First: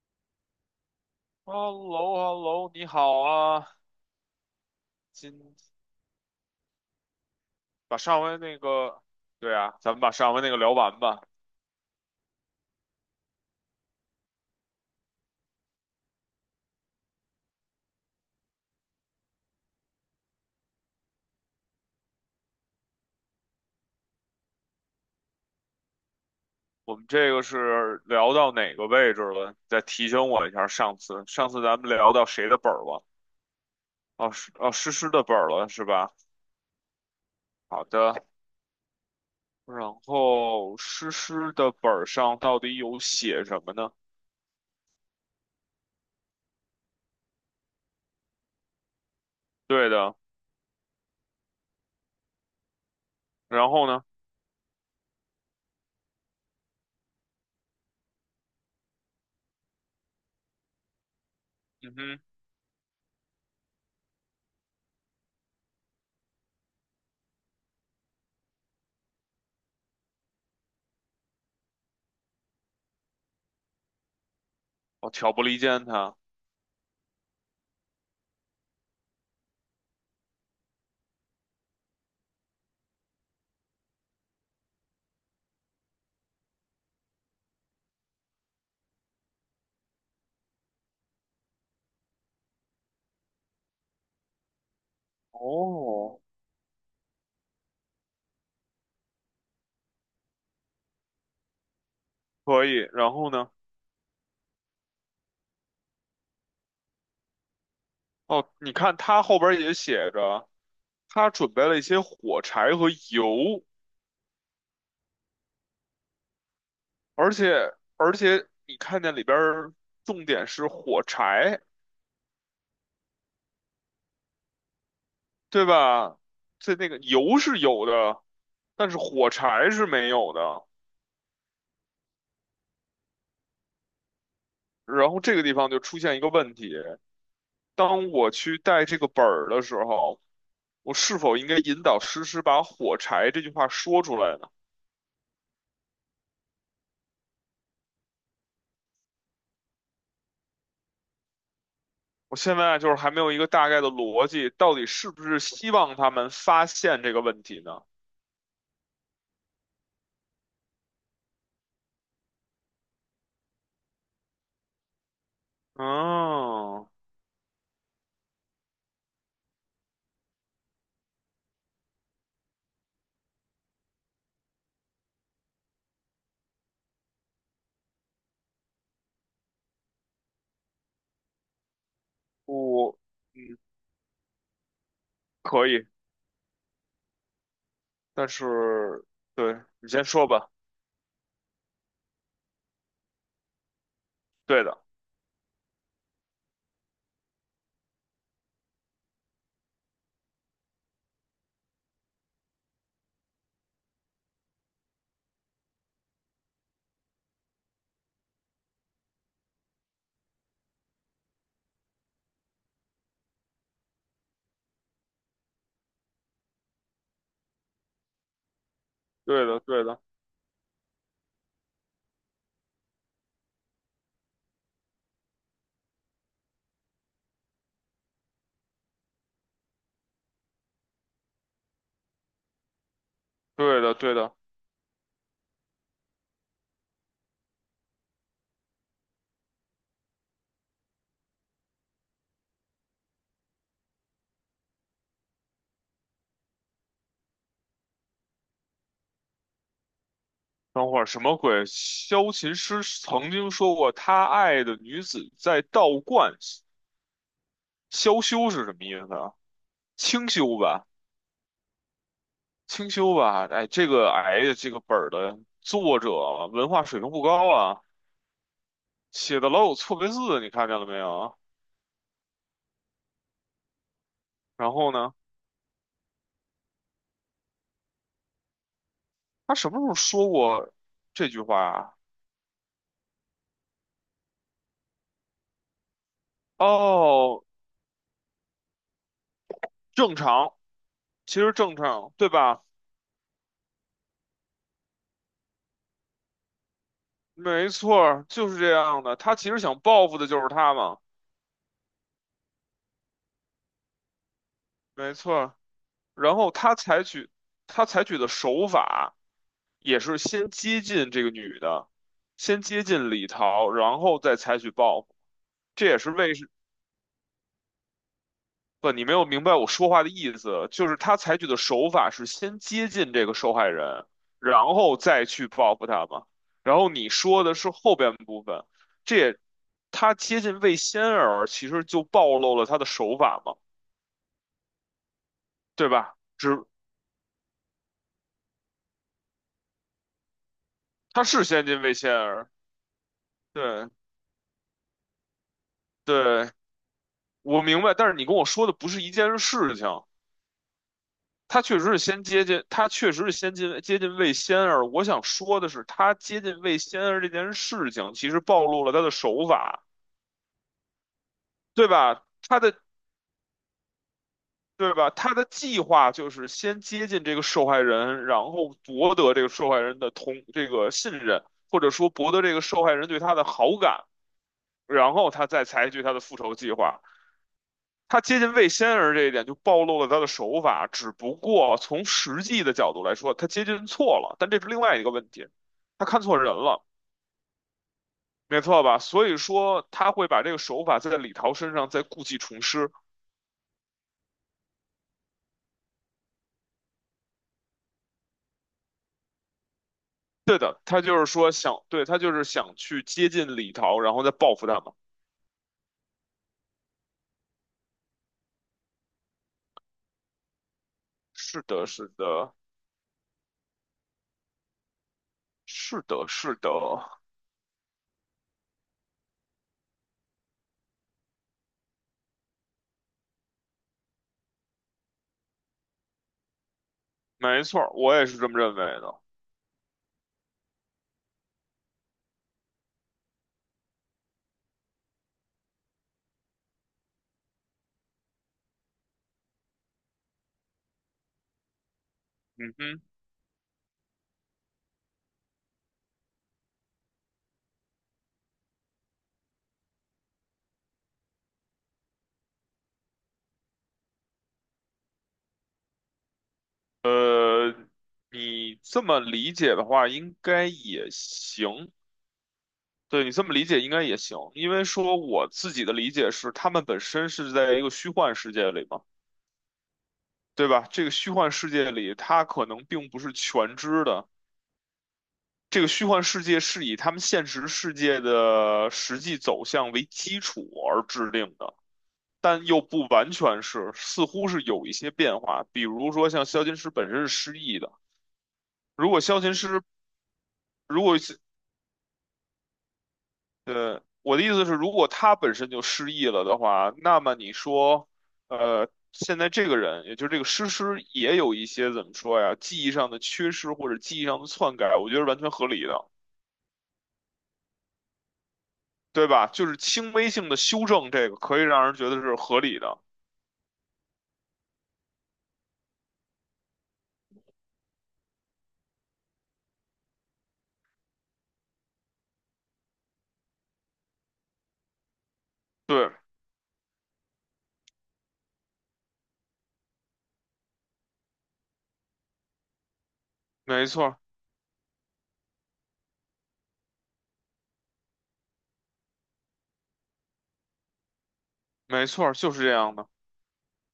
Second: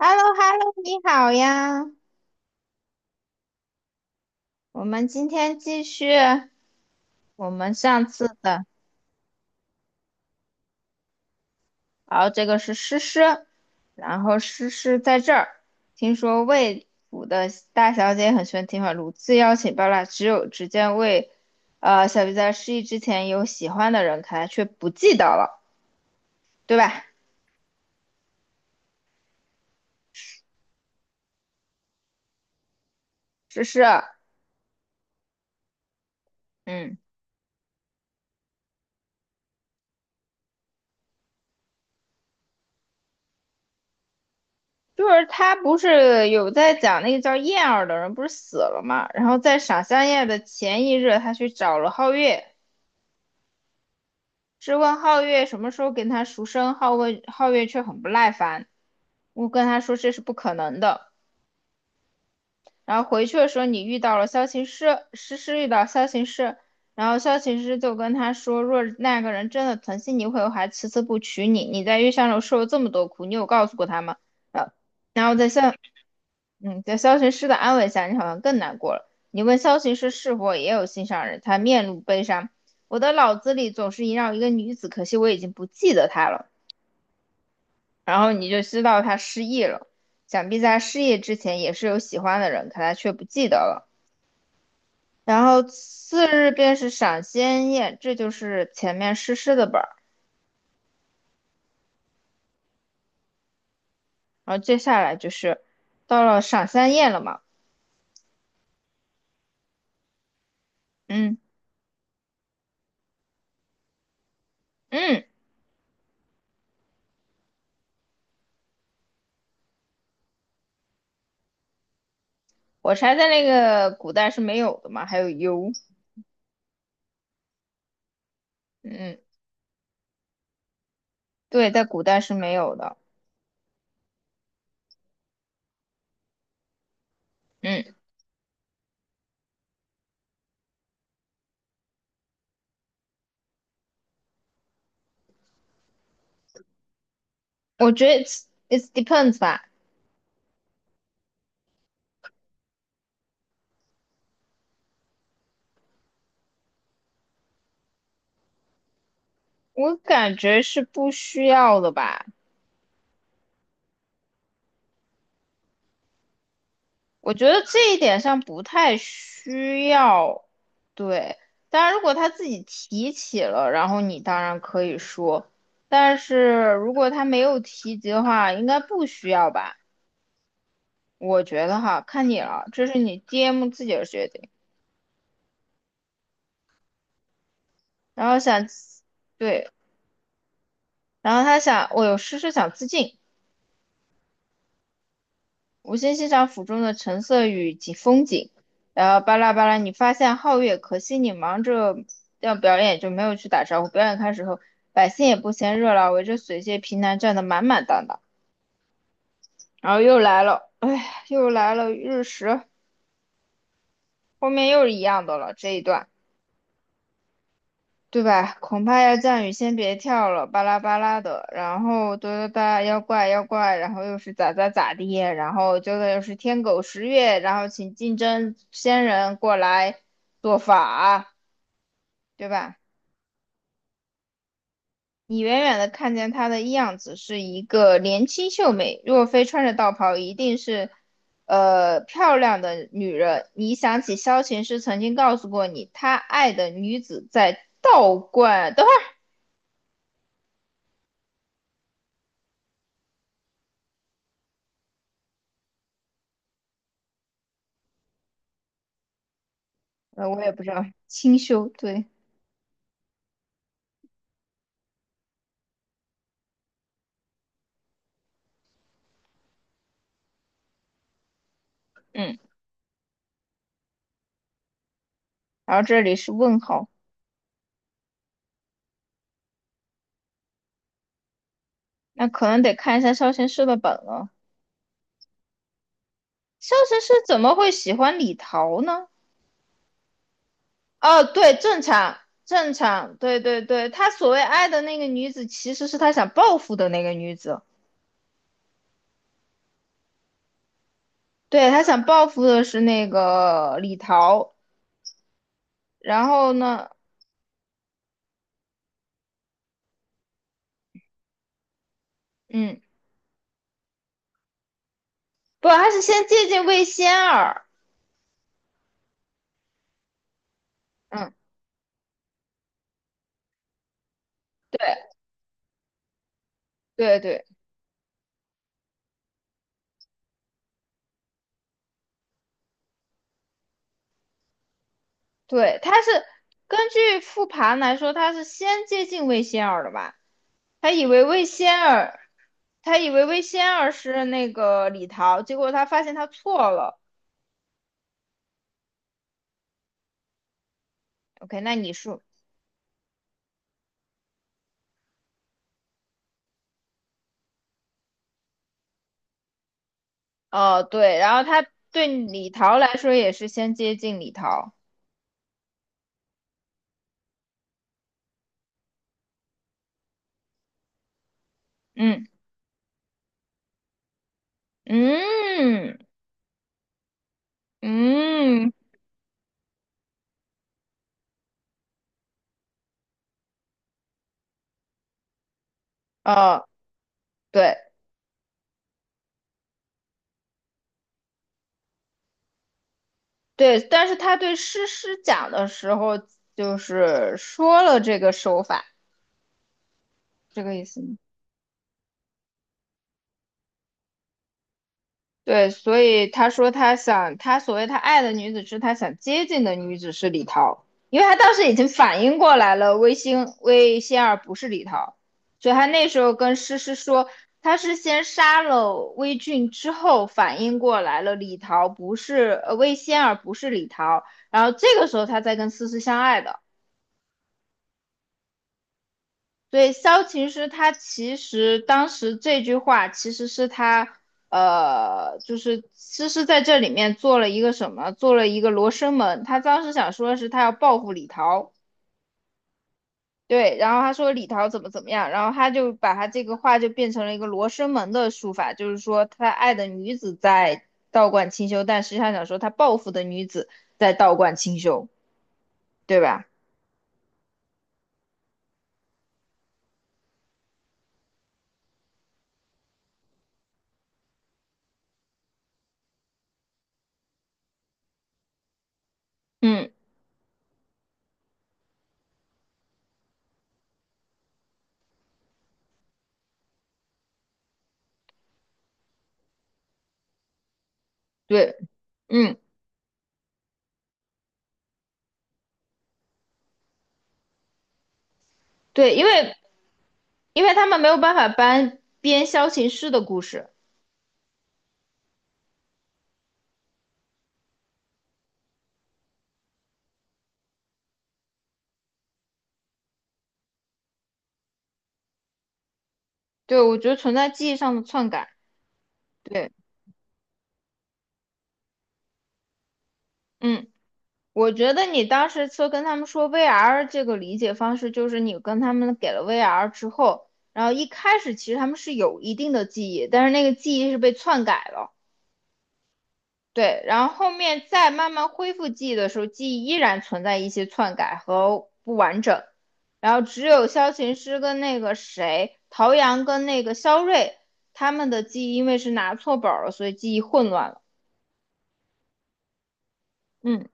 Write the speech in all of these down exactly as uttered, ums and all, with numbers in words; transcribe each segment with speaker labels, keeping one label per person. Speaker 1: h e l l o h e l l o 你好
Speaker 2: h e l
Speaker 1: 呀！
Speaker 2: l o h e l l o 你好啊！
Speaker 1: 我们今天
Speaker 2: 今
Speaker 1: 继续我们
Speaker 2: 把
Speaker 1: 上
Speaker 2: 上
Speaker 1: 次
Speaker 2: 回那
Speaker 1: 的，
Speaker 2: 个，对啊，咱们把上回那个聊完吧。
Speaker 1: 然后这个是诗诗，然后诗诗在这儿。听说魏府的大小姐很喜欢听话，屡次邀请包揽，只有只见魏，呃，小鱼在失忆之前有喜欢的人，可他却不记得了，对
Speaker 2: 我们
Speaker 1: 吧？
Speaker 2: 这个是聊到哪个位置了？再提醒我一下，上次上次咱们聊到谁的本儿了？
Speaker 1: 诗诗，
Speaker 2: 哦，是哦，诗诗的本儿了是吧？
Speaker 1: 嗯，
Speaker 2: 好的，然后诗诗的本儿上到底有写什么呢？
Speaker 1: 就是他不是有在讲那个叫燕儿的人不是死了嘛，然后在赏
Speaker 2: 对
Speaker 1: 香
Speaker 2: 的，
Speaker 1: 宴的前一日，他去找了皓月。
Speaker 2: 然后呢？
Speaker 1: 质问皓月什么时候给他赎身，皓问皓月却很不耐烦。我跟他说这是不可能的。
Speaker 2: 嗯哼，
Speaker 1: 然后回去的时候，你遇到了萧琴师，诗诗遇到萧琴师，然后萧琴师就跟他说，若那个人真的疼惜你，会还迟迟不娶你。你在月相楼受了这么多苦，你有告诉过他吗？呃，
Speaker 2: 我
Speaker 1: 然
Speaker 2: 挑
Speaker 1: 后
Speaker 2: 拨
Speaker 1: 在
Speaker 2: 离
Speaker 1: 萧，
Speaker 2: 间他。
Speaker 1: 嗯，在萧琴师的安慰下，你好像更难过了。你问萧琴师是否也有心上人，他面露悲伤。我的脑子里总是萦绕一个女子，可惜我已经不记得她了。然后你就知道他失忆了。想必在他失忆之前也是有喜欢的人，可他却不记得了。然后
Speaker 2: 哦，
Speaker 1: 次日便是赏仙宴，这就是前面诗诗的本儿。
Speaker 2: 可以，然后呢？
Speaker 1: 然后接下来就是到了赏仙宴了嘛，
Speaker 2: 哦，你看他后边也写着。他
Speaker 1: 嗯
Speaker 2: 准备了一些火柴和油，
Speaker 1: 嗯，
Speaker 2: 而且而且你看见里边儿重点是火柴，
Speaker 1: 我猜在那个古代是没有的嘛，还有
Speaker 2: 对
Speaker 1: 油，
Speaker 2: 吧？这那个油是有的，但是
Speaker 1: 嗯，
Speaker 2: 火柴是没有的。
Speaker 1: 对，在古代是没有的，
Speaker 2: 然后这个地方就出现一个问题：
Speaker 1: 嗯，
Speaker 2: 当我去带这个本儿的时候，我是否应该引导诗诗把"火柴"这句话说出来呢？
Speaker 1: 我觉得 it's it depends 吧，
Speaker 2: 我现在啊就是还没有一个大概的逻辑，到底是不是希望他们发现这个问题呢？
Speaker 1: 我感觉是不需要的吧。
Speaker 2: 嗯。
Speaker 1: 我觉得这一点上不太需要，对。当然，如果他自己提起了，然后你当然可以说，但是如果他没有提及的话，应该不需要吧？我觉得哈，看你了，这
Speaker 2: 我
Speaker 1: 是你
Speaker 2: 嗯
Speaker 1: D M 自己的决定。
Speaker 2: 可以，
Speaker 1: 然
Speaker 2: 但
Speaker 1: 后想，
Speaker 2: 是对
Speaker 1: 对，
Speaker 2: 你先说吧。
Speaker 1: 然后他想，我有事是想自尽，
Speaker 2: 对的，
Speaker 1: 无心欣赏府中的橙色与景风景，然后巴拉巴拉，你发现皓月，可惜你忙着要表演，就没有去打招呼。表演开始后，百姓也不嫌热闹，围着水榭平南站得满满当当。然后又来了，哎，又来了日食，后面又是一样的了，这一段。对吧？恐怕要降
Speaker 2: 对
Speaker 1: 雨，
Speaker 2: 的，
Speaker 1: 先
Speaker 2: 对
Speaker 1: 别
Speaker 2: 的，
Speaker 1: 跳了，巴拉巴拉的，然后哒哒哒，妖怪妖怪，然后又是咋咋咋地，然后接着又是天狗食月，然后请竞争仙人过来做法，对吧？
Speaker 2: 对的，对的。
Speaker 1: 你远远的看见她的样子是一个年轻秀美，若非穿着道袍，一定是，呃，漂亮的女人。你想起萧琴师曾经告诉过你，她爱的女子在道观，等会
Speaker 2: 等会儿什么鬼？萧琴师曾经说过，他爱的女子在道观。萧修是什么意思啊？
Speaker 1: 儿，
Speaker 2: 清
Speaker 1: 呃，我也
Speaker 2: 修
Speaker 1: 不知道，
Speaker 2: 吧。
Speaker 1: 清修，对。
Speaker 2: 清修吧。哎，这个哎呀，这个本儿的作者文化水平不高啊，写的老有错别字，你看见了没有？
Speaker 1: 嗯，
Speaker 2: 然后呢，
Speaker 1: 然后这里是问号，
Speaker 2: 他什么时候说过这句话啊？
Speaker 1: 那可能得看一下萧贤师的本了。萧贤师怎
Speaker 2: 哦，
Speaker 1: 么会喜欢李桃呢？
Speaker 2: 正常。
Speaker 1: 哦，
Speaker 2: 其实
Speaker 1: 对，
Speaker 2: 正
Speaker 1: 正
Speaker 2: 常，
Speaker 1: 常，
Speaker 2: 对吧？
Speaker 1: 正常，对对对，他所谓爱的那个女子，其实是他想报复的那个女子，
Speaker 2: 没错儿，就是这样的。他其实想报复的就是他嘛，
Speaker 1: 对，他想报复的是那个李桃，
Speaker 2: 没错儿。
Speaker 1: 然
Speaker 2: 然后
Speaker 1: 后
Speaker 2: 他
Speaker 1: 呢，
Speaker 2: 采取他采取的手法也是先接近这个女的，先
Speaker 1: 嗯，
Speaker 2: 接近李桃，然后再采取报复。
Speaker 1: 不，
Speaker 2: 这
Speaker 1: 他
Speaker 2: 也
Speaker 1: 是
Speaker 2: 是
Speaker 1: 先
Speaker 2: 为
Speaker 1: 接近魏仙儿，
Speaker 2: 不，你没有明白我说话的意思，就是他
Speaker 1: 嗯，
Speaker 2: 采取的手法是先接近这个受害人，然后
Speaker 1: 对
Speaker 2: 再去报复他嘛。然后你
Speaker 1: 对对
Speaker 2: 说的是后边部分，这也他接近魏仙儿，其实就暴露了他的手法嘛，
Speaker 1: 对，
Speaker 2: 对
Speaker 1: 他是
Speaker 2: 吧？只
Speaker 1: 根据复盘来说，他是先接近魏仙儿的吧？他以
Speaker 2: 他
Speaker 1: 为
Speaker 2: 是
Speaker 1: 魏
Speaker 2: 先进
Speaker 1: 仙
Speaker 2: 魏仙
Speaker 1: 儿，
Speaker 2: 儿。
Speaker 1: 他以为魏仙
Speaker 2: 对
Speaker 1: 儿是那个李桃，结果他发现他
Speaker 2: 对，
Speaker 1: 错了。
Speaker 2: 我明白。但是你跟我说的不是一件事情，
Speaker 1: OK，
Speaker 2: 他
Speaker 1: 那
Speaker 2: 确实
Speaker 1: 你
Speaker 2: 是
Speaker 1: 说，
Speaker 2: 先接近，他确实是先进接近魏仙儿。我想说的是，他接近魏仙儿这件事情，其实暴露了他的手法，
Speaker 1: 哦，对，然后他
Speaker 2: 对
Speaker 1: 对
Speaker 2: 吧？
Speaker 1: 李
Speaker 2: 他
Speaker 1: 桃
Speaker 2: 的
Speaker 1: 来说也是先接近李桃，
Speaker 2: 对吧？他的计划就是先接近这个受害人，然后博得这个受害人的同这个信任，或者说
Speaker 1: 嗯
Speaker 2: 博得这个受害人对他的好感，然后他再采
Speaker 1: 嗯
Speaker 2: 取他的复仇计划。他接近魏
Speaker 1: 嗯，
Speaker 2: 仙儿这一点就暴露了他的手法，只不过从实际的角度来说，他接近错了，但这是另外一个问题，他看错人
Speaker 1: 哦，
Speaker 2: 了，
Speaker 1: 对
Speaker 2: 没错吧？所以说他会把这个手法在李桃身上再故技重施。
Speaker 1: 对，但是他对诗诗讲的时候，就是说了这个手法，
Speaker 2: 对
Speaker 1: 这个
Speaker 2: 的，
Speaker 1: 意思
Speaker 2: 他
Speaker 1: 吗？
Speaker 2: 就是说想，对，他就是想去接近李桃，然后再报复他嘛。
Speaker 1: 对，所以他说他想，他所谓他爱的女子是他想接近的女子是李桃，因为他当
Speaker 2: 是
Speaker 1: 时已
Speaker 2: 的，
Speaker 1: 经
Speaker 2: 是
Speaker 1: 反应
Speaker 2: 的，
Speaker 1: 过来了，魏星魏仙儿不是李桃，所以他
Speaker 2: 是
Speaker 1: 那时
Speaker 2: 的，
Speaker 1: 候跟
Speaker 2: 是的，
Speaker 1: 诗诗说，他是先杀了魏俊之后反应过来了，李桃不是呃魏仙儿不是李桃，然后这个时候他才跟思思相爱的。
Speaker 2: 没错儿，我也是这么认为的。
Speaker 1: 对，萧琴师他其实当时这句话其实是他，呃，就是诗诗在这里面做了一个什么，做了一个罗生门。他当时想说的是他要报复李桃，
Speaker 2: 嗯哼，
Speaker 1: 对，然后他说李桃怎么怎么样，然后他就把他这个话就变成了一个罗生门的术法，就是说他爱的女子在道观清修，但实际上想说他报复的女子在道观清修，对吧？
Speaker 2: 呃，你这么理解的话，应该也行。对你这么理解应该也行，因为说我自己的理解是，他们本身是在一个虚幻世界里嘛，
Speaker 1: 嗯，
Speaker 2: 对吧？这个虚幻世界里，它可能并不是全知的。这个虚幻世界是以他们现实世界的实际走向为基础而制定的，
Speaker 1: 对，嗯。
Speaker 2: 但又不完全是，似乎是有一些变化。比如说，像萧琴师本身是失忆的，如
Speaker 1: 对，
Speaker 2: 果
Speaker 1: 因
Speaker 2: 萧琴
Speaker 1: 为
Speaker 2: 师
Speaker 1: 因为他们
Speaker 2: 如
Speaker 1: 没
Speaker 2: 果
Speaker 1: 有办法搬编萧琴师的故事。
Speaker 2: 对，我的意思是，如果他本身就失忆了的话，那么你说，呃，现在这个人，也就是这个诗诗，也有一些怎么说呀，记忆上的缺失或者记忆上的篡改，我觉得是完全合理的，
Speaker 1: 对，我觉得存在记忆上的篡改。
Speaker 2: 对吧？就
Speaker 1: 对，
Speaker 2: 是轻微性的修正，这个可以让人觉得是合理的。
Speaker 1: 嗯，我觉得你当时说跟他们说 V R 这个理解方式，就是你跟他们给了 V R 之后，然后一开始其实他们是有一定的记忆，但是那个记忆是被篡改了。
Speaker 2: 对，
Speaker 1: 对，然后后面再慢慢恢复记忆的时候，记忆依然存在一些篡改和不完整。然后只有
Speaker 2: 没错
Speaker 1: 萧
Speaker 2: 儿
Speaker 1: 琴师跟那个谁，陶阳跟那个肖瑞，他们的记忆因为是拿错本儿了，所以记忆混乱了。
Speaker 2: 没错儿就是这样的。
Speaker 1: 嗯。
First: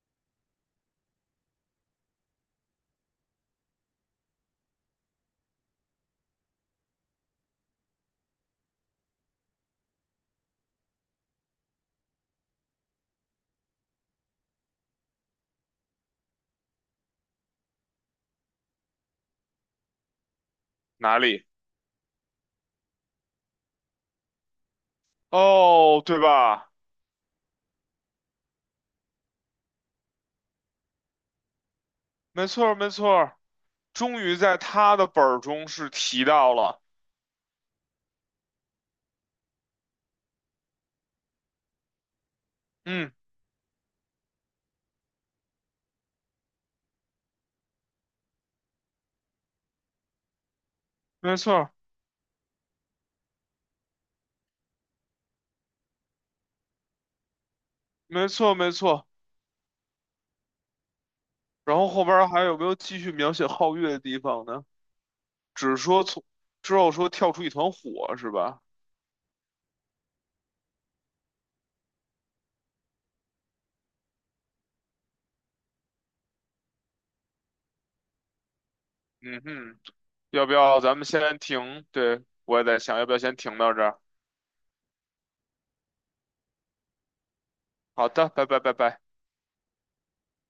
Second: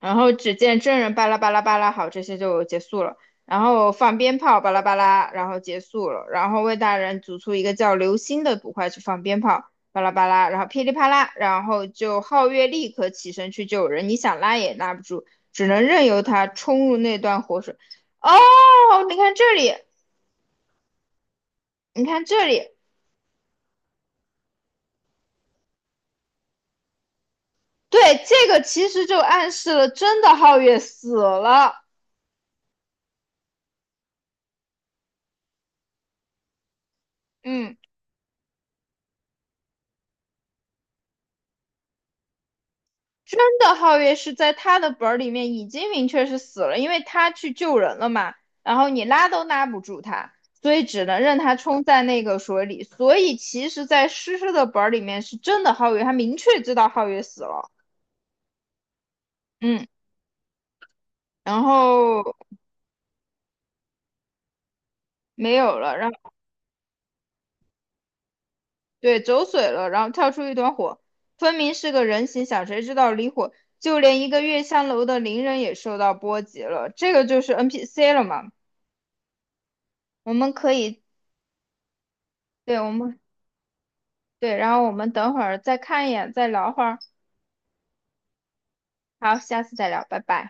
Speaker 1: 然后只见真人巴拉巴拉巴拉，好，这些就结束了。然后放鞭炮，巴拉巴拉，然后结束了。然后魏大人组出一个叫流星的捕快去放鞭炮，巴拉巴拉，然后噼里啪啦，然后就皓月立刻起身去救人，你想拉也拉不住，只能任由他冲入那段火水。哦，你看这里，
Speaker 2: 哪里？
Speaker 1: 你看这里，
Speaker 2: 哦，对吧？
Speaker 1: 对，这个其实就暗示了真的皓月死了。
Speaker 2: 没错儿没错儿终于在他的本儿中是提到了。
Speaker 1: 嗯。
Speaker 2: 嗯，
Speaker 1: 真的，皓月是在他的本儿里面已经明确是死了，因为他去救人了嘛，然后你拉都拉不住他，所以只能
Speaker 2: 没
Speaker 1: 任
Speaker 2: 错
Speaker 1: 他
Speaker 2: 儿
Speaker 1: 冲在那个水里。所以其实，在诗诗的本儿里面是真的皓月，他明确知道皓月死了，
Speaker 2: 没错，没错。
Speaker 1: 嗯，然
Speaker 2: 然后后边
Speaker 1: 后
Speaker 2: 儿还有没有继续描写皓月的地方呢？
Speaker 1: 没
Speaker 2: 只是
Speaker 1: 有了，
Speaker 2: 说
Speaker 1: 然
Speaker 2: 从
Speaker 1: 后
Speaker 2: 之后说跳出一团火是吧？
Speaker 1: 对走水了，然后跳出一团火，分明是个人形，想谁知道离火，就连一个月香楼的邻人也受到波及了，这个就是 N P C 了嘛，
Speaker 2: 嗯哼，
Speaker 1: 我
Speaker 2: 要
Speaker 1: 们
Speaker 2: 不
Speaker 1: 可
Speaker 2: 要咱
Speaker 1: 以，
Speaker 2: 们先停？对，我也
Speaker 1: 对，
Speaker 2: 在
Speaker 1: 我
Speaker 2: 想，要不要
Speaker 1: 们。
Speaker 2: 先停到这儿？
Speaker 1: 对，然后我们等会儿再看一眼，再聊会儿。
Speaker 2: 好的，拜拜拜拜。
Speaker 1: 好，下次再聊，拜拜。